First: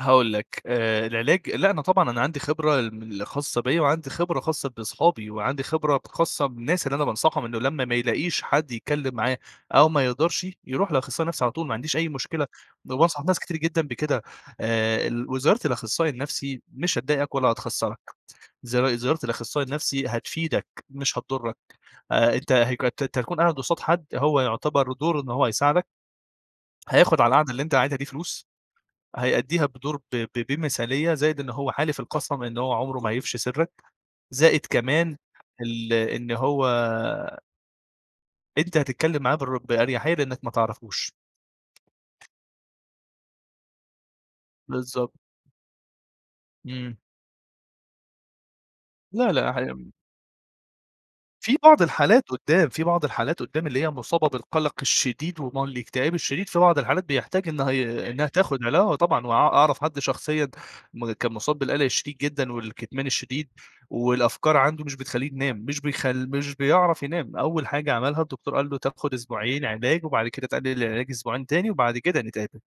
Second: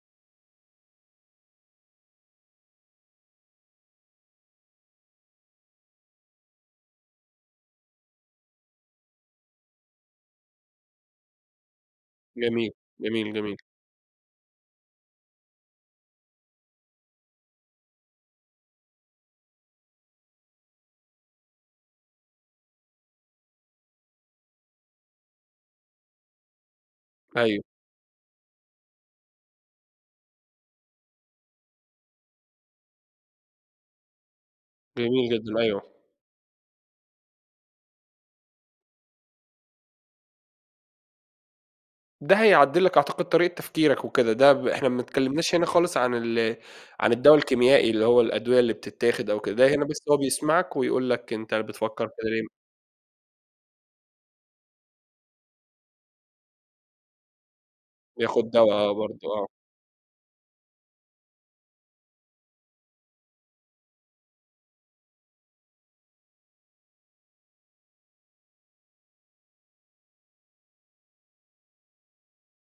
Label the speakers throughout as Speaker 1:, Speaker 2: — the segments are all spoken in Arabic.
Speaker 1: هاقول لَك، آآ العلاج لأ، أنا طبعًا أنا عندي خبرة ال من ال خاصّة بيا وعندي خبرة خاصّة بِصحَابي، وعندي خبرة ب خاصّة بالناس اللي أنا بانصحهم إنه لمّا ما يلاقيش حد يتكلم معاه أو ما يقدرشِ، يروح لأخصائي النفسي على طول، ما عنديش أي مشكلة،
Speaker 2: جميل،
Speaker 1: ده أنا بانصح
Speaker 2: جميل،
Speaker 1: ناس كتير
Speaker 2: جميل.
Speaker 1: جدًا بكده. آآ، ال وزيارة الأخصائي النفسي مش هتضايقك ولا هتخسّرك، زيار زيارة الأخصائي النفسي هتفيدك مش هتضرك، آآ أنتَ هَيك أنتَ هتكون قاعد قُصاد حد هو يُعتبر دوره إنه هو هيساعدك هياخد على القعدة اللي
Speaker 2: أيوه.
Speaker 1: أنتَ قاعدها دي فلوس، هيأدّيها بِدُور ب ب بمثالية، زائد إن هو حالف القَسم إن هو عمره ما هيفشي سِرك زائد كمان
Speaker 2: جميل جدًا، أيوة.
Speaker 1: ال إن هو أنتَ هتتكلم معاه بِالرّ بأريحية لأنك ما تعرفوش.
Speaker 2: ده هيعدِّل لك أعتقد طريقة تفكيرك وكده، ده ب إحنا ما
Speaker 1: بالضبط.
Speaker 2: اتكلمناش هنا خالص عن ال
Speaker 1: امم.
Speaker 2: عن الدوا الكيميائي، اللي هو الأدوية اللي بتتاخد
Speaker 1: لا،
Speaker 2: أو كده،
Speaker 1: لا
Speaker 2: ده هنا
Speaker 1: [unintelligible]
Speaker 2: بس هو بيسمعك ويقول لَك أنتَ
Speaker 1: في بعض
Speaker 2: بتفكر
Speaker 1: الحالات
Speaker 2: كده ليه؟
Speaker 1: قدّام، في بعض الحالات قدّام اللي هي مصابة بالقلق الشديد وما الاكتئاب الشديد، في بعض الحالات بيحتاج إنها ي إنها
Speaker 2: بياخد
Speaker 1: تاخد
Speaker 2: دوا
Speaker 1: عِلا
Speaker 2: آه،
Speaker 1: آه، طبعًا وأ
Speaker 2: برضو آه.
Speaker 1: أعرف حد شخصيًا م كان مصاب بالقلق الشديد جدًا، والكِتمان الشديد، والأفكار عنده مش بتخلّيه ينام، مش بيخل مش بيعرف ينام، أول حاجة عملها الدكتور قال له: "تاخد أسبوعين علاج، وبعد كده تقلل العلاج أسبوعين تاني، وبعد كده نتقابل."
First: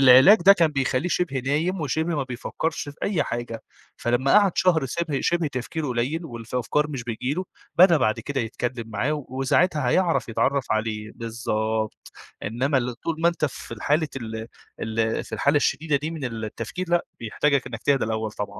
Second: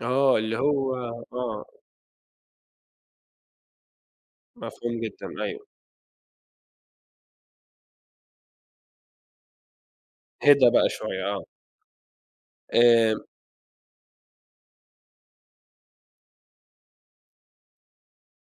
Speaker 2: آه
Speaker 1: ده
Speaker 2: اللي
Speaker 1: كان
Speaker 2: هو
Speaker 1: بيخلّيه شِبه
Speaker 2: آه.
Speaker 1: نايم، وشِبه ما بيفكرش في أي حاجة، فلما قعد شهر
Speaker 2: مفهوم
Speaker 1: شِبه
Speaker 2: جدًا،
Speaker 1: شِبه
Speaker 2: أيوة.
Speaker 1: تفكيره قليل، والفَ الأفكار مش بتيجي له، بدأ بعد كده يتكلم معاه وساعتها هيعرف
Speaker 2: هدا
Speaker 1: يتعرف
Speaker 2: بقى
Speaker 1: عليه،
Speaker 2: شوية، آه.
Speaker 1: بالضبط. إنما ل طول
Speaker 2: آآ
Speaker 1: ما أنتَ في الحالة ال ال في الحالة الشديدة دي من التفكير لأ، بيحتاجك إنك تهدا الأول طبعًا.